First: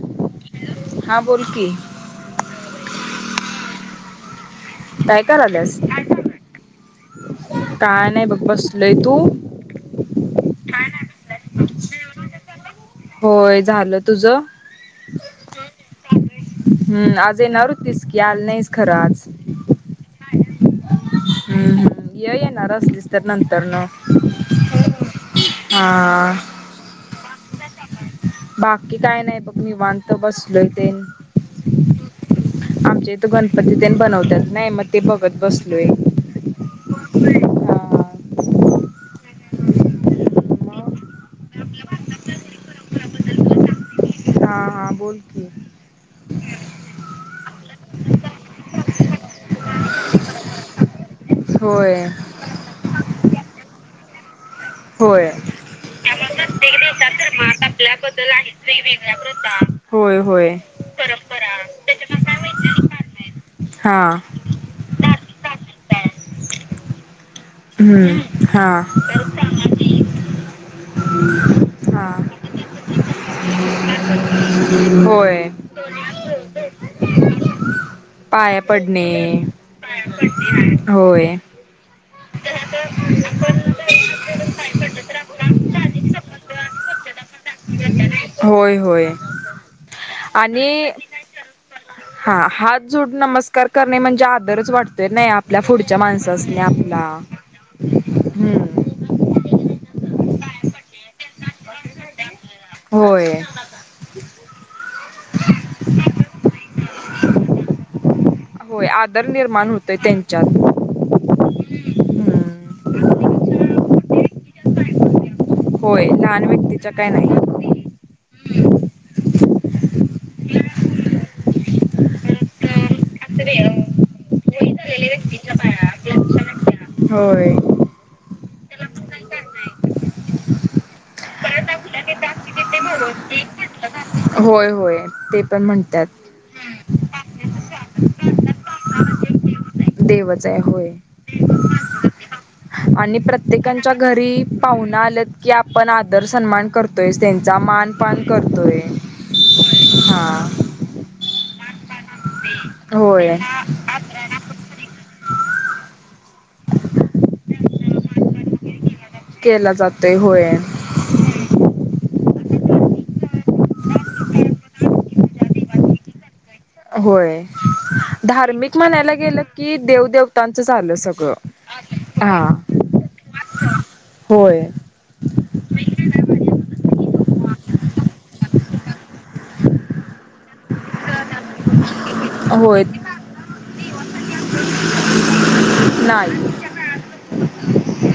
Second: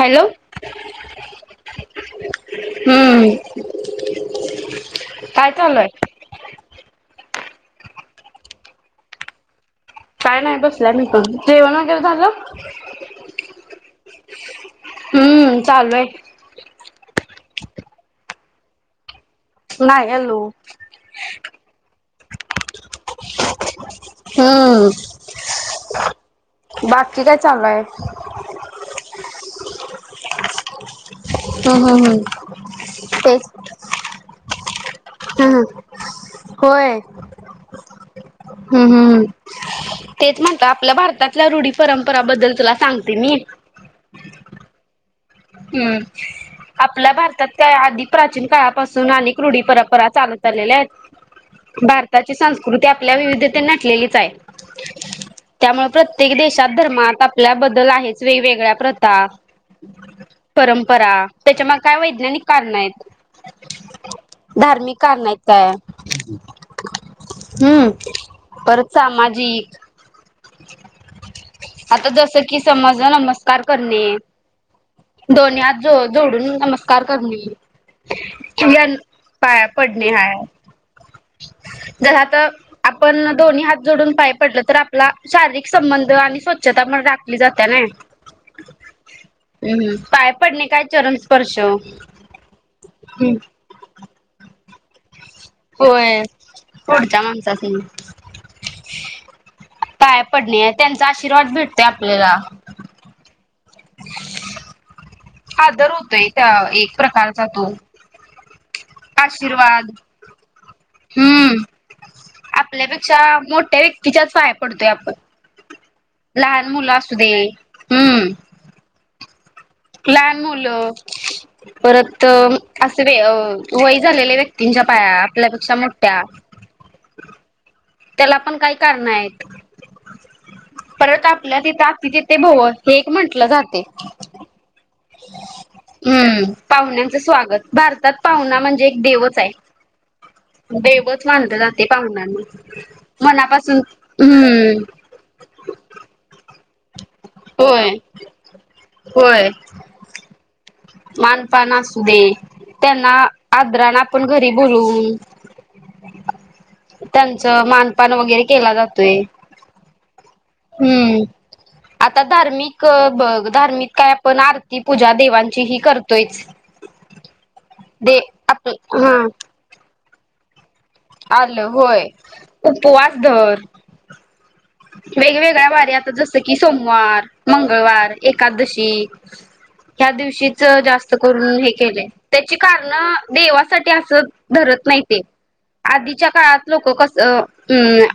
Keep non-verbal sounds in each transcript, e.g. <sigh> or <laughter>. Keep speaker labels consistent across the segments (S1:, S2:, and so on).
S1: Hello
S2: हा बोल की
S1: हम्म
S2: काय कराल्यास? काय नाही बसलोय तू
S1: काय नाही बसलाय मी जेवण वगैरे झालं
S2: होय झालं तुझं
S1: हम्म चालू आहे
S2: हम्म आज येणार होतीस की आल नाहीस खरं आज
S1: नाही आलो ह
S2: हम ह ये येणार आलीस तर नंतर न
S1: हम्म
S2: हा
S1: चालाय
S2: बाकी काय नाही बघ मी निवांतत बसलोय ते
S1: हम् हम् हम्
S2: आमच्या इथ
S1: तेच
S2: गणपती तेन बनवतात नाही मग ते बघत
S1: हम्
S2: बसलोय
S1: होय हम् हम् तेच म्हणत आपल्या भारतातल्या रूढी परंपराबद्दल तुला सांगते मी
S2: हा हा बोल की
S1: हम्म आपल्या भारतात काय आधिक प्राचीन काळापासून अनेक रूढी परंपरा चालत आलेल्या आहेत
S2: होय
S1: भारताची संस्कृती आपल्या विविधते नटलेली जाय
S2: होय त्यामुळे प्रत्येक देशात
S1: आपल्या
S2: धर्मात
S1: बदल आहेच
S2: आपल्याबद्दल आहेत
S1: वेगवेगळ्या
S2: वेगंवेगळ्या
S1: प्रथा
S2: प्रथा
S1: परंपरा त्याच्या मागे काय वैज्ञानिक कारण
S2: हा
S1: आहेत धार्मिक कारण आहेत काय हम
S2: हम्म हा
S1: सामाजिक
S2: हा
S1: आता जस कि समज नमस्कार करणे
S2: होय
S1: दोन्ही हात जोडून नमस्कार करणे
S2: पाया पडणे
S1: काय पडणे हाय
S2: होय.
S1: जर आता आपण दोन्ही हात जोडून पाय पडलं तर आपला शारीरिक संबंध आणि स्वच्छ त्या मुळे
S2: होय, होय
S1: हम्म पाय पडणे काय
S2: आणि
S1: चरण स्पर्श
S2: हा हात जोड नमस्कार करणे म्हणजे आदरच वाटत तर नाही आपल्या पुढच्या
S1: होय
S2: माणसाच नाही आपला
S1: पुढच्या माणसासनी
S2: हम्म
S1: काय पडणे त्यांचा आशीर्वाद भेटतय आपल्याला
S2: होय
S1: <inaudible> आदर होतोय त्या एक प्रकारचा तो
S2: होय आदर निर्माण
S1: आशीर्वाद
S2: होतोय त्यांच्यात
S1: हम्म
S2: हम्म
S1: आपल्यापेक्षा मोठ्या व्यक्तीच्याच पाय पडतोय आपण
S2: होय लहान व्यक्तीच
S1: मुलं
S2: काय
S1: असू दे
S2: नाही
S1: हम्म लहान मुलं परत असे व वय झालेल्या व्यक्तींच्या पाया आपल्यापेक्षा मोठ्या
S2: होय
S1: त्याला पण काही कारण आहेत परत आपल्या तिथे तिथथे भव हे एक म्हंटलं जाते
S2: होय होय ते पण म्हणतात.
S1: हम् पाहुण्यांचं स्वागत भारतात पाहुणा म्हणजे एक देवच
S2: देवच
S1: आहे
S2: होय
S1: देवत मानलं जाते पाहुनांनी
S2: आणि प्रत्येकच्या घरी पाहुना आल्यात की आपण आदर सन्मान करतोय त्यांचा
S1: होय
S2: मानपन करतोय हा
S1: मानपन असू दे त्यांना
S2: होय.
S1: आद्रण आपण घरी बोलून त्यांचं मानपन वगैरे केला जातो
S2: केला जातोय होय
S1: हम्म आता धार्मिक ब धार्मिक काय आपण आरती पूजा देवांची ही करतोयच
S2: होय
S1: दे आप
S2: धार्मिक म्हणायला
S1: हा
S2: गेलं की देवदव तच
S1: आलं होय उपवास धर
S2: होय.
S1: वेगवेगळ्या वार्या आता जसं की सोमवार मंगळवार एकादशी ह्या दिवशीच जास्त करून हे केलय त्याची
S2: होय.
S1: कारण देवासाठी अस धरत नाही ते
S2: नाही
S1: काळात लोक कस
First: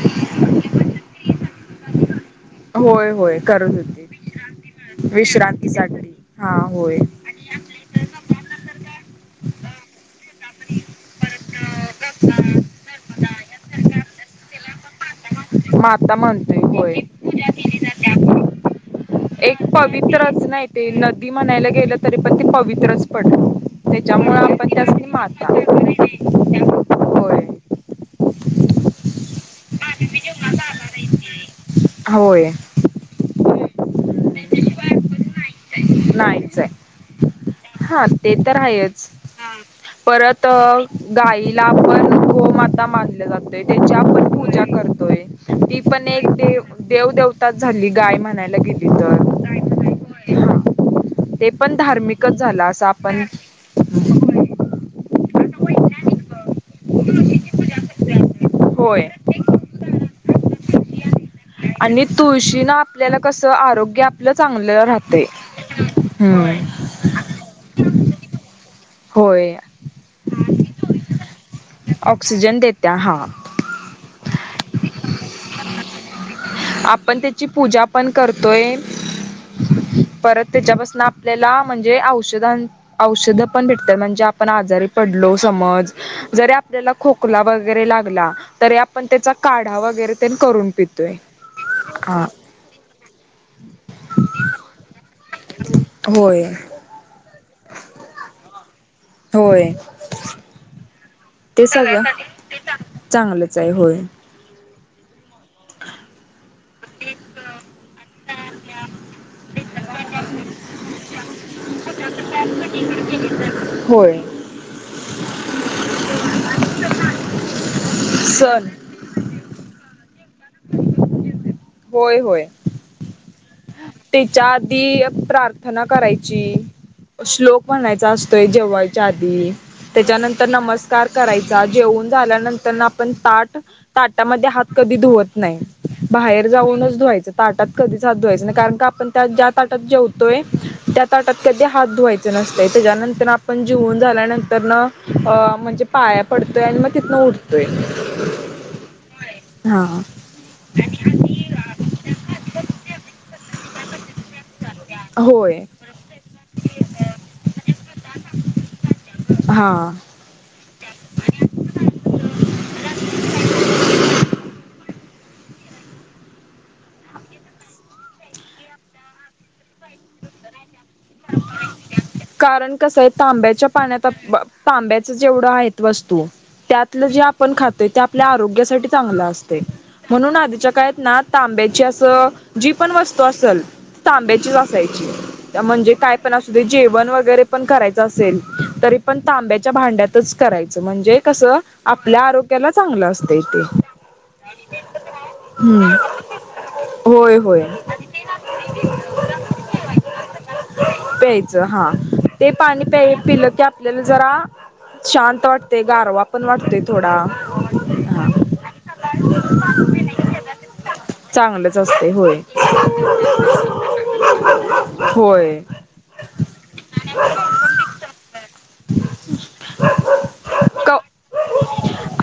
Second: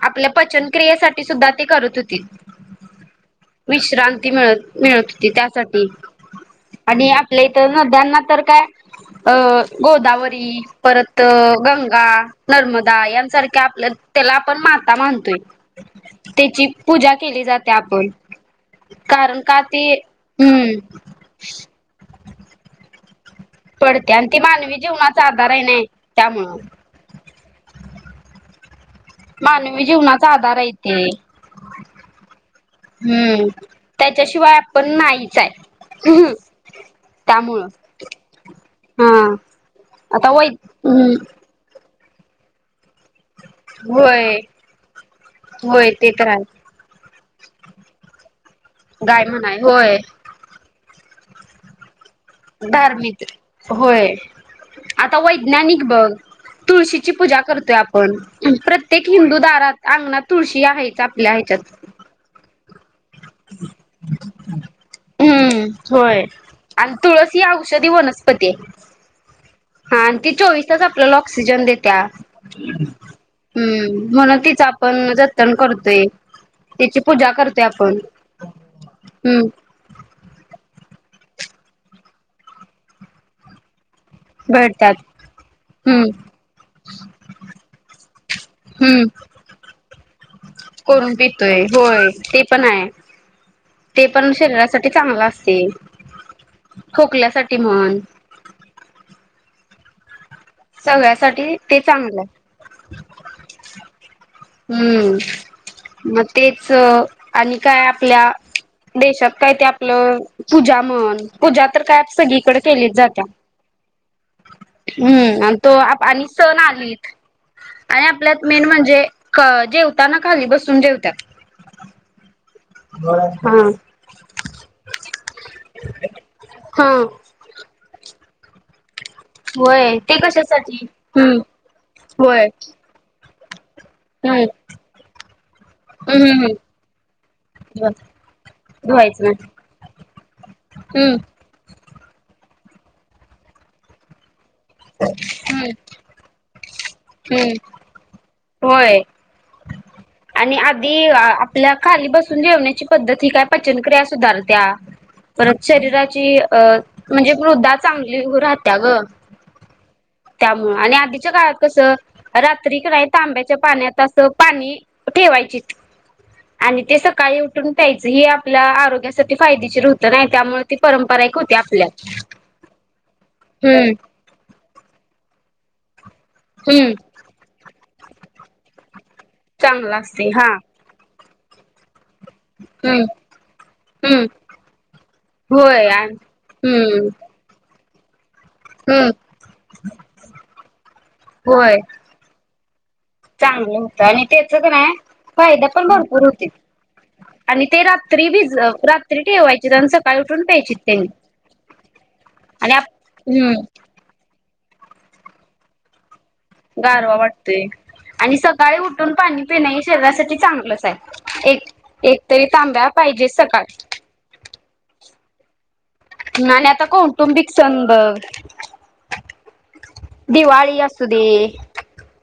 S1: आपल्या पचन क्रयेसाठी सुद्धा ते करत होतीत
S2: होय होय करत होते.
S1: विश्रांती मिळत मिळत होती त्यासाठी
S2: विश्रांतीसाठी हा होय.
S1: आणि आपल्या इथ नद्यांना तर काय अं गोदावरी परत गंगा नर्मदा यांसारख्या आपल्या त्याला आपण का मानतोय
S2: माता
S1: त्याची
S2: मानतोय
S1: पूजा
S2: केली
S1: जाते आपण कारण
S2: एक
S1: का ते
S2: पवित्रच नाही ते
S1: हम्म
S2: नदी म्हणायला गेलं तरी पण ते पवित्रच
S1: पडते आणि
S2: त्याच्यामुळें
S1: ते
S2: आपण
S1: मानवी
S2: त्यास्नी
S1: जीवनाचा आधार आहे नाही त्यामुळं
S2: <unintelligible> होय
S1: मानवी जीवनाचा आधार आहे ते
S2: <unintelligible> होय ते
S1: हम्म
S2: त्याच्याशिवाय आपण नाहीच आहे नाहीच
S1: त्यामुळं
S2: हाय हा ते तर आहेच हा
S1: आता
S2: परत
S1: वै हम्म
S2: गाईला पण गोमाता <unintelligible> मानल जातय त्याची
S1: होय
S2: आपण पूजा करतोय ती
S1: होय
S2: पण
S1: ते तर
S2: एक देव
S1: आहे
S2: देवता - एक तास झाली गाय म्हणायला गेली तर.
S1: गाय म्हणाय होय
S2: हा ते पण धार्मिक कसं झालं असं
S1: धार्मिक
S2: आपण
S1: ता वैज्ञानिक बग तुळशी ची पूजा करतोय आप पण प्रत्येक
S2: होय.
S1: हिंदू दारात अंगणात तुळशी ती आहे च आप -
S2: आणि तुळशी ना आपल्याला कस आरोग्य आपलं चांगलं राहतय
S1: हम्म होय
S2: हमम
S1: आणि तुळस ही
S2: होय
S1: ह आणि ती चोवीस तास आपल्याला ऑक्सिजन देत्या्
S2: ऑक्सिजन देत्या हा
S1: हम् म्हणून ती चापण जतन करतोय
S2: आपण
S1: पूजा
S2: त्याची
S1: करतोय
S2: पूजा
S1: आपण
S2: पण करतोय.
S1: हम्म
S2: परत त्याच्यापासून आपण आपल्याला म्हणजे औषधं औषध पण भेट ते म्हणजे आपण आजारी
S1: भेटतात
S2: पडलो समज
S1: हम्म
S2: जरी आपल्याला खोकला वगैरे लागला तरी
S1: हम्म
S2: आपण त्याचा काढा वगैरे
S1: तोय होय. होय
S2: हा
S1: ते पण हाय ते पण शरीरासाठी चा चांगल असतय
S2: होय
S1: खोकल्या साठी ते म्हण.
S2: होय.
S1: सगळ्यासाठी
S2: ते
S1: चांगलं
S2: सगळ्यांसाठी
S1: आहे.
S2: ते चांगलंच आहे होय.
S1: हम्म. म तेच आणि काय आपल्या देशात काय ते आपलं पूजा म्हण पूजा तर, काय सगळीकडे केलीच जाते
S2: होय
S1: हम्म. आणि तो आणि सण आलीत आणि आपल्यात मेन
S2: सण
S1: म्हणजे क जेउ ताना खाली बसून जेवत्यात.
S2: होय होय.
S1: हा.
S2: त्याच्या आधी प्रार्थना करायची,
S1: हा
S2: श्लोक म्हणायचा असतोय त जेव्हाय च्या आधी
S1: होय ते
S2: त्याच्यानंतर,
S1: कशासाठी
S2: नमस्कार
S1: हम्म
S2: करायचा जेवून
S1: होय
S2: झाल्यानंतर आपण ताट <inaudible>
S1: हम्म
S2: ताटामध्ये हात कधी धुवत नाही,
S1: हम्म
S2: बाहेर
S1: हम्म
S2: जाऊनच धुवायचं ताटात
S1: हम्म
S2: कधीच हात धुवायच नाही कारण आपन
S1: धुवायचं नाही
S2: ज्या ताटात जेवतोय त्या
S1: हम्म
S2: ताटात कधी हात धुवायच नसतंय तेज्या नंतर आपण जिऊन झाल्यानं
S1: महम्म
S2: आणि मग तिथनं
S1: हम्म
S2: उठतोय.
S1: होय,
S2: हा
S1: आणि आधी आपल्या खाली बसून जेवण्याची पद्धती ही काय पचनक्रिया सुधारत्या
S2: होय
S1: परत शरीराची अ म्हणजे मृदा चांगली राहत्या ग.
S2: हा.
S1: आणि आधीच्या काळात कस रात्री नाही तांब्याच्या आणि आधीच्या काळात कस रात्री कने तांब्याच्या पाण्यात अस पाणी ठेवायची त आणि ते सकाळी उठून प्यायचं हे आपल्या आरोग्यासाठी फायदेशीर होत नाही त्यामुळे ती परंपरा एक होती आपल्या
S2: कारण कस आहे तांब्याच्या
S1: हम्म
S2: पाण्यात आत मग तांब्याच जेवढं आहेत व स्तू
S1: हम्म
S2: त्यातलं जे आपण खातोय त्या आपल्या आरोग्यासाठी चांगल असतंय
S1: चांगला असते
S2: म्हणून
S1: हा
S2: आधीच्या काळात ना तांब्याची अस जी पण
S1: हम्म
S2: वस्तू असल
S1: हम्म
S2: तांब्याचीच असायची त्या
S1: होय
S2: मनजे काय
S1: आणि-
S2: पण असू दे
S1: हम्म
S2: जेवण वगैरे पण करायच असेल तरी
S1: हम्म
S2: पण तांब्याच्या भांड्यातच करायचं. म्हणजे कसं
S1: होय
S2: आपल्या आरोग्याला चांगलं असतंय ते
S1: चांगलं होत आणि तेच कणी फायद पण
S2: हम्म
S1: भरपूर होतीत
S2: होय होय
S1: आणि ते रात्री भिज रात्री ठेवायचे आणि सकाळी उठून प्यायचीत
S2: प्यायचं हा ते पाणी प्या पिलं
S1: हम्म
S2: की आपल्याला जरा शांत वाटते गारवा पण वाटतोय
S1: गारवा
S2: थोडा
S1: वाटतेय
S2: हा
S1: आणि सकाळी उठून पाणी पिणं हे शरीरासाठी चांगलंच आहे एक
S2: चांगलंच असते होय
S1: एकतरी तांब्या पाहिजे सकाळ
S2: होय
S1: आणि आता कौटुंबिक संद दे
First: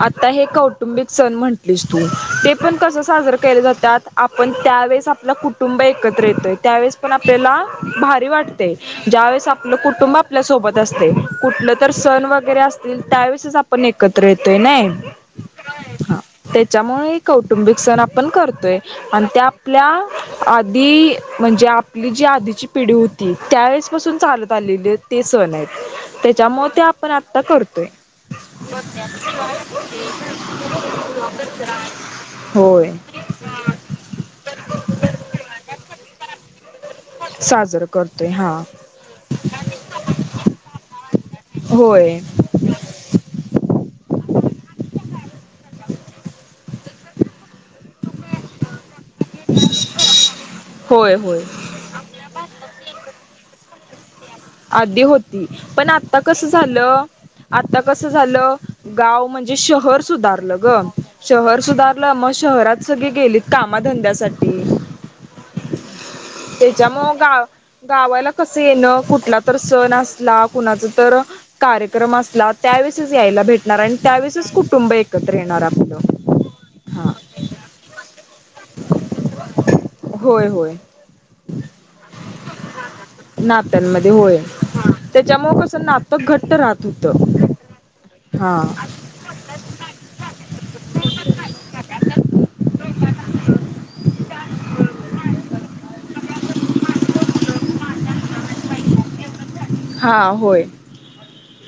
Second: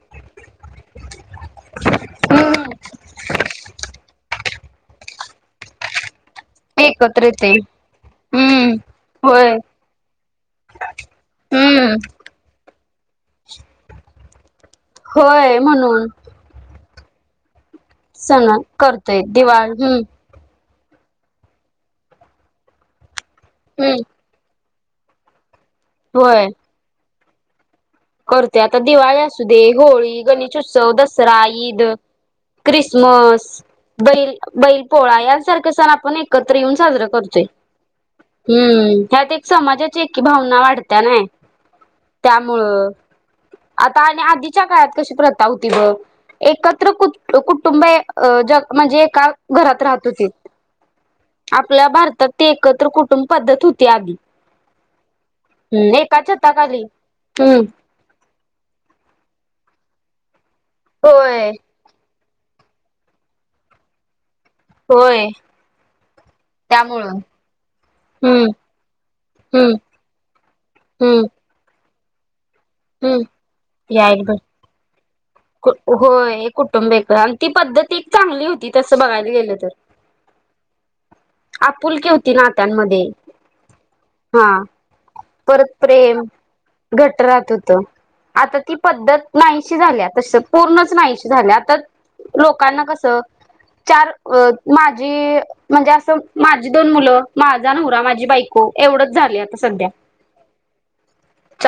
S2: आता हे कौटुंबिक सण म्हटलेस तू ते
S1: हम्म
S2: पण कस साजर केले जातय आपण त्यावेेळेस आपलं कुटुंब एकत्र येत त्यावेळेस पण
S1: एकत्र येते
S2: आपल्याला भारी वाटते
S1: हम्म
S2: ज्यावेेळेस
S1: होय
S2: आपलं कुटुंब आपल्या सोबत असते कुठलं तर
S1: हम्म
S2: सण वगैरे त्यावेळेस आपण एकत्र येत
S1: होय म्हणून
S2: त्यामुळे कौटुंबिक सण आपण करतोय आणि त्या आपल्या अगदी म्हणजे आपली जी आधीची पिढी होती त्यावेळेस
S1: हम्म
S2: पासून चालत आलेले ते सण आहेत
S1: होय
S2: तेच्याम ते पण आता करतो
S1: करते आता दिवाळी असू दे होळी गणेश उत्सव दसरा ईद
S2: होय
S1: क्रिसमस बैल बैल पोळा यासारखे सण आपण एकत्र येऊन साजरा करतोय
S2: साजरं करतोय हा.
S1: हम्म ह्यात एक समाजाची एक भावना वाढते त्या नाही
S2: होय
S1: त्यामुळं आता आणि आधीच्या काळात कशी प्रत्य ती ब एकत <unintelligible> कुटुंब ज म्हणजे एका घरात राहत होती
S2: होय होय
S1: आपल्या भारतात ते एकत्र कुटुंब पद्धत होती इत्यादी
S2: आधी होती पण आता कस
S1: छताखाली
S2: झालं
S1: हम्म
S2: आता कस झालं गाव म्हणजे शहर सुधारलं
S1: होय
S2: शहर सुधारलं म शहरात सगळे गेलीत कामाधंद्यासाठी
S1: होय त्यामुळं
S2: त्याच्यामु गाव गावाला
S1: हम्म
S2: कस येणं कुठला तर
S1: हम्म
S2: सण असला कुणाच तर
S1: हम्म
S2: कार्य अक्रमास लालात त्यावेळेसच यायला भेटणार आणि त्यावेळेसच कुटुंब एक
S1: ु होय कुटुंबे आणि ती पद्धती चांगली होती त तसं बघायला गेलं तर
S2: होय होय
S1: आपुलकी होती नात्यांमध्ये
S2: नात्यांमध्ये होय
S1: हा
S2: त्याच्यामुळं
S1: परत
S2: कसं नातं
S1: प्रेम
S2: घट्ट राहत
S1: घट
S2: होतं
S1: राहत होत आता
S2: हा
S1: ती पद्धत नाहीशी झाल्यात पूर्ण नाही झा आ लोकांना कस चार अ माझी म्हणजे असं माझी दोन मुलं माझा नवरा माझी बायको एवढंच झाली
S2: हा होय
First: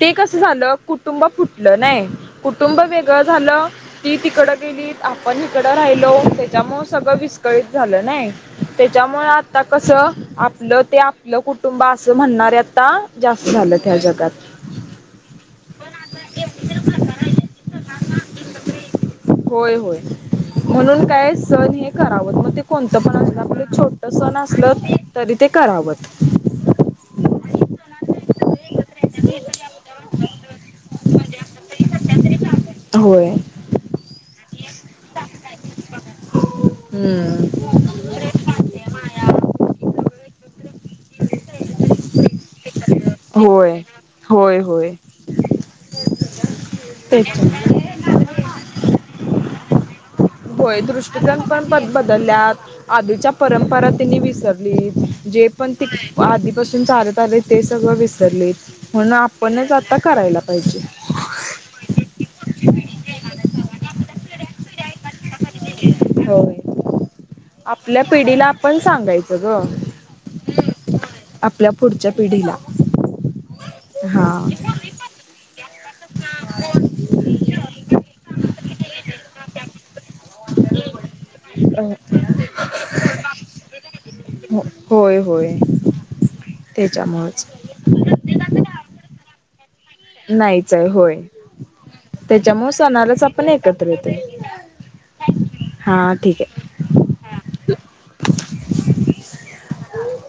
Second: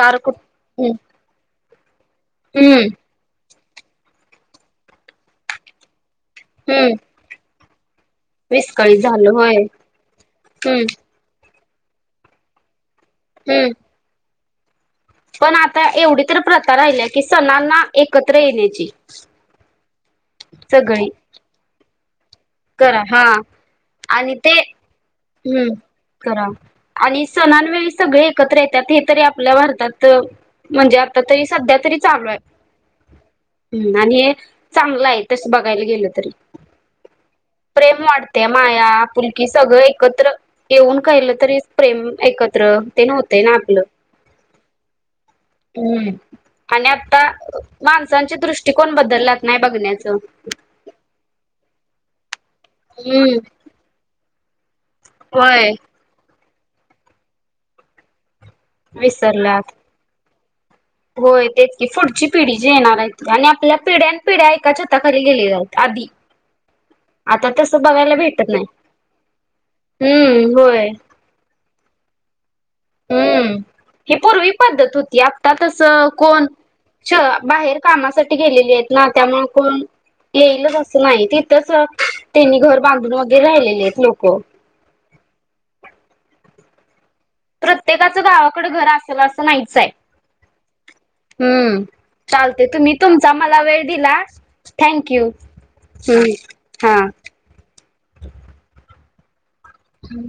S2: ते कस
S1: कुट
S2: झालं
S1: हम्म
S2: कुटुंब फुटलं नाही कुटुंब
S1: हम्म
S2: वेगळं झालं ती तिकडं गेली आपण तिकडं राहिलो त्याच्यामुळे
S1: हम्म
S2: सगळं विस्कळीत झाले नाही
S1: विस्कळीत
S2: त्याच्यामुळे
S1: झालं होय
S2: आता कस आपलं
S1: हम्म
S2: ते आपलं कुठ कुटुंबा असं म्हणणार त जास्त
S1: हम्म
S2: झालंत ह जगात
S1: पण आता एवढी तर प्रथा राहिली की सणांना एकत्र येण्याची
S2: होय होय म्हणून
S1: सगळी
S2: काय सण हे. ह मग ते कोणतं
S1: करा
S2: पण
S1: हा
S2: असलं आप छोट
S1: आणि
S2: सण
S1: ते
S2: असल
S1: हम्म करा आणि सणा <inaudible> ह एकत्र त्यात हे तरी आपल्या भारतात म्हणजे आता तरी सध्या तरी चालू
S2: होय
S1: आहे आणि चांगलं आहे तसं बघायला गेलं तरी
S2: हम्म
S1: प्रेम वाटते माया पुुलकी सगळं एकत्र येऊन काहिलं तरी प्रेम एकत्र ते ना
S2: होय
S1: आपलं
S2: होय होय
S1: हम् आणि आता माणसांचे
S2: तेच
S1: दृष्टिकोन बदलला नाही बघण्याचं
S2: बदलल्या आजूच्या
S1: हम्म
S2: परंपरा त्यांनी विसर ली जे
S1: होय
S2: पण ते आ सून चालत आले ते सगळं विसरले म्हून
S1: विसरलात
S2: आपणच आता करायला पाहिजे
S1: होय ते की पुढची पिढी जी येणार आहे ती आणि आपल्या पिढ्या पिढ्या एकाच्यात आधी
S2: होय
S1: आता तस
S2: आपल्या
S1: बघायला
S2: पिढीला
S1: भेटत नाही
S2: आपण सांगायचं ग
S1: हम् होय
S2: आपल्या पुढच्या पिढीला
S1: हम्म हे
S2: हा
S1: पूर्वी पद्धत होती आता तसं कोण बाहेर कामासाठी गेलेली आहेत ना त्यामु कोण येईलच असं नाही तिथंच
S2: अ
S1: त्यांनी घर बांधून वगैरे राहिलेले आहेत लोक
S2: हो ते
S1: प्रत्येकाचं गावाकडे घर असेल अस. नाहीच आहे.
S2: नाहीच आहे होय
S1: हम् चालते
S2: त्याच्यामुळे
S1: तुम्ही
S2: सणालाच
S1: तुमचा
S2: आपण
S1: मला वेळ
S2: एकत्र
S1: दिला
S2: येतोय
S1: थँक यू
S2: हां
S1: हम्
S2: ठीक आहे
S1: हा.. हम्म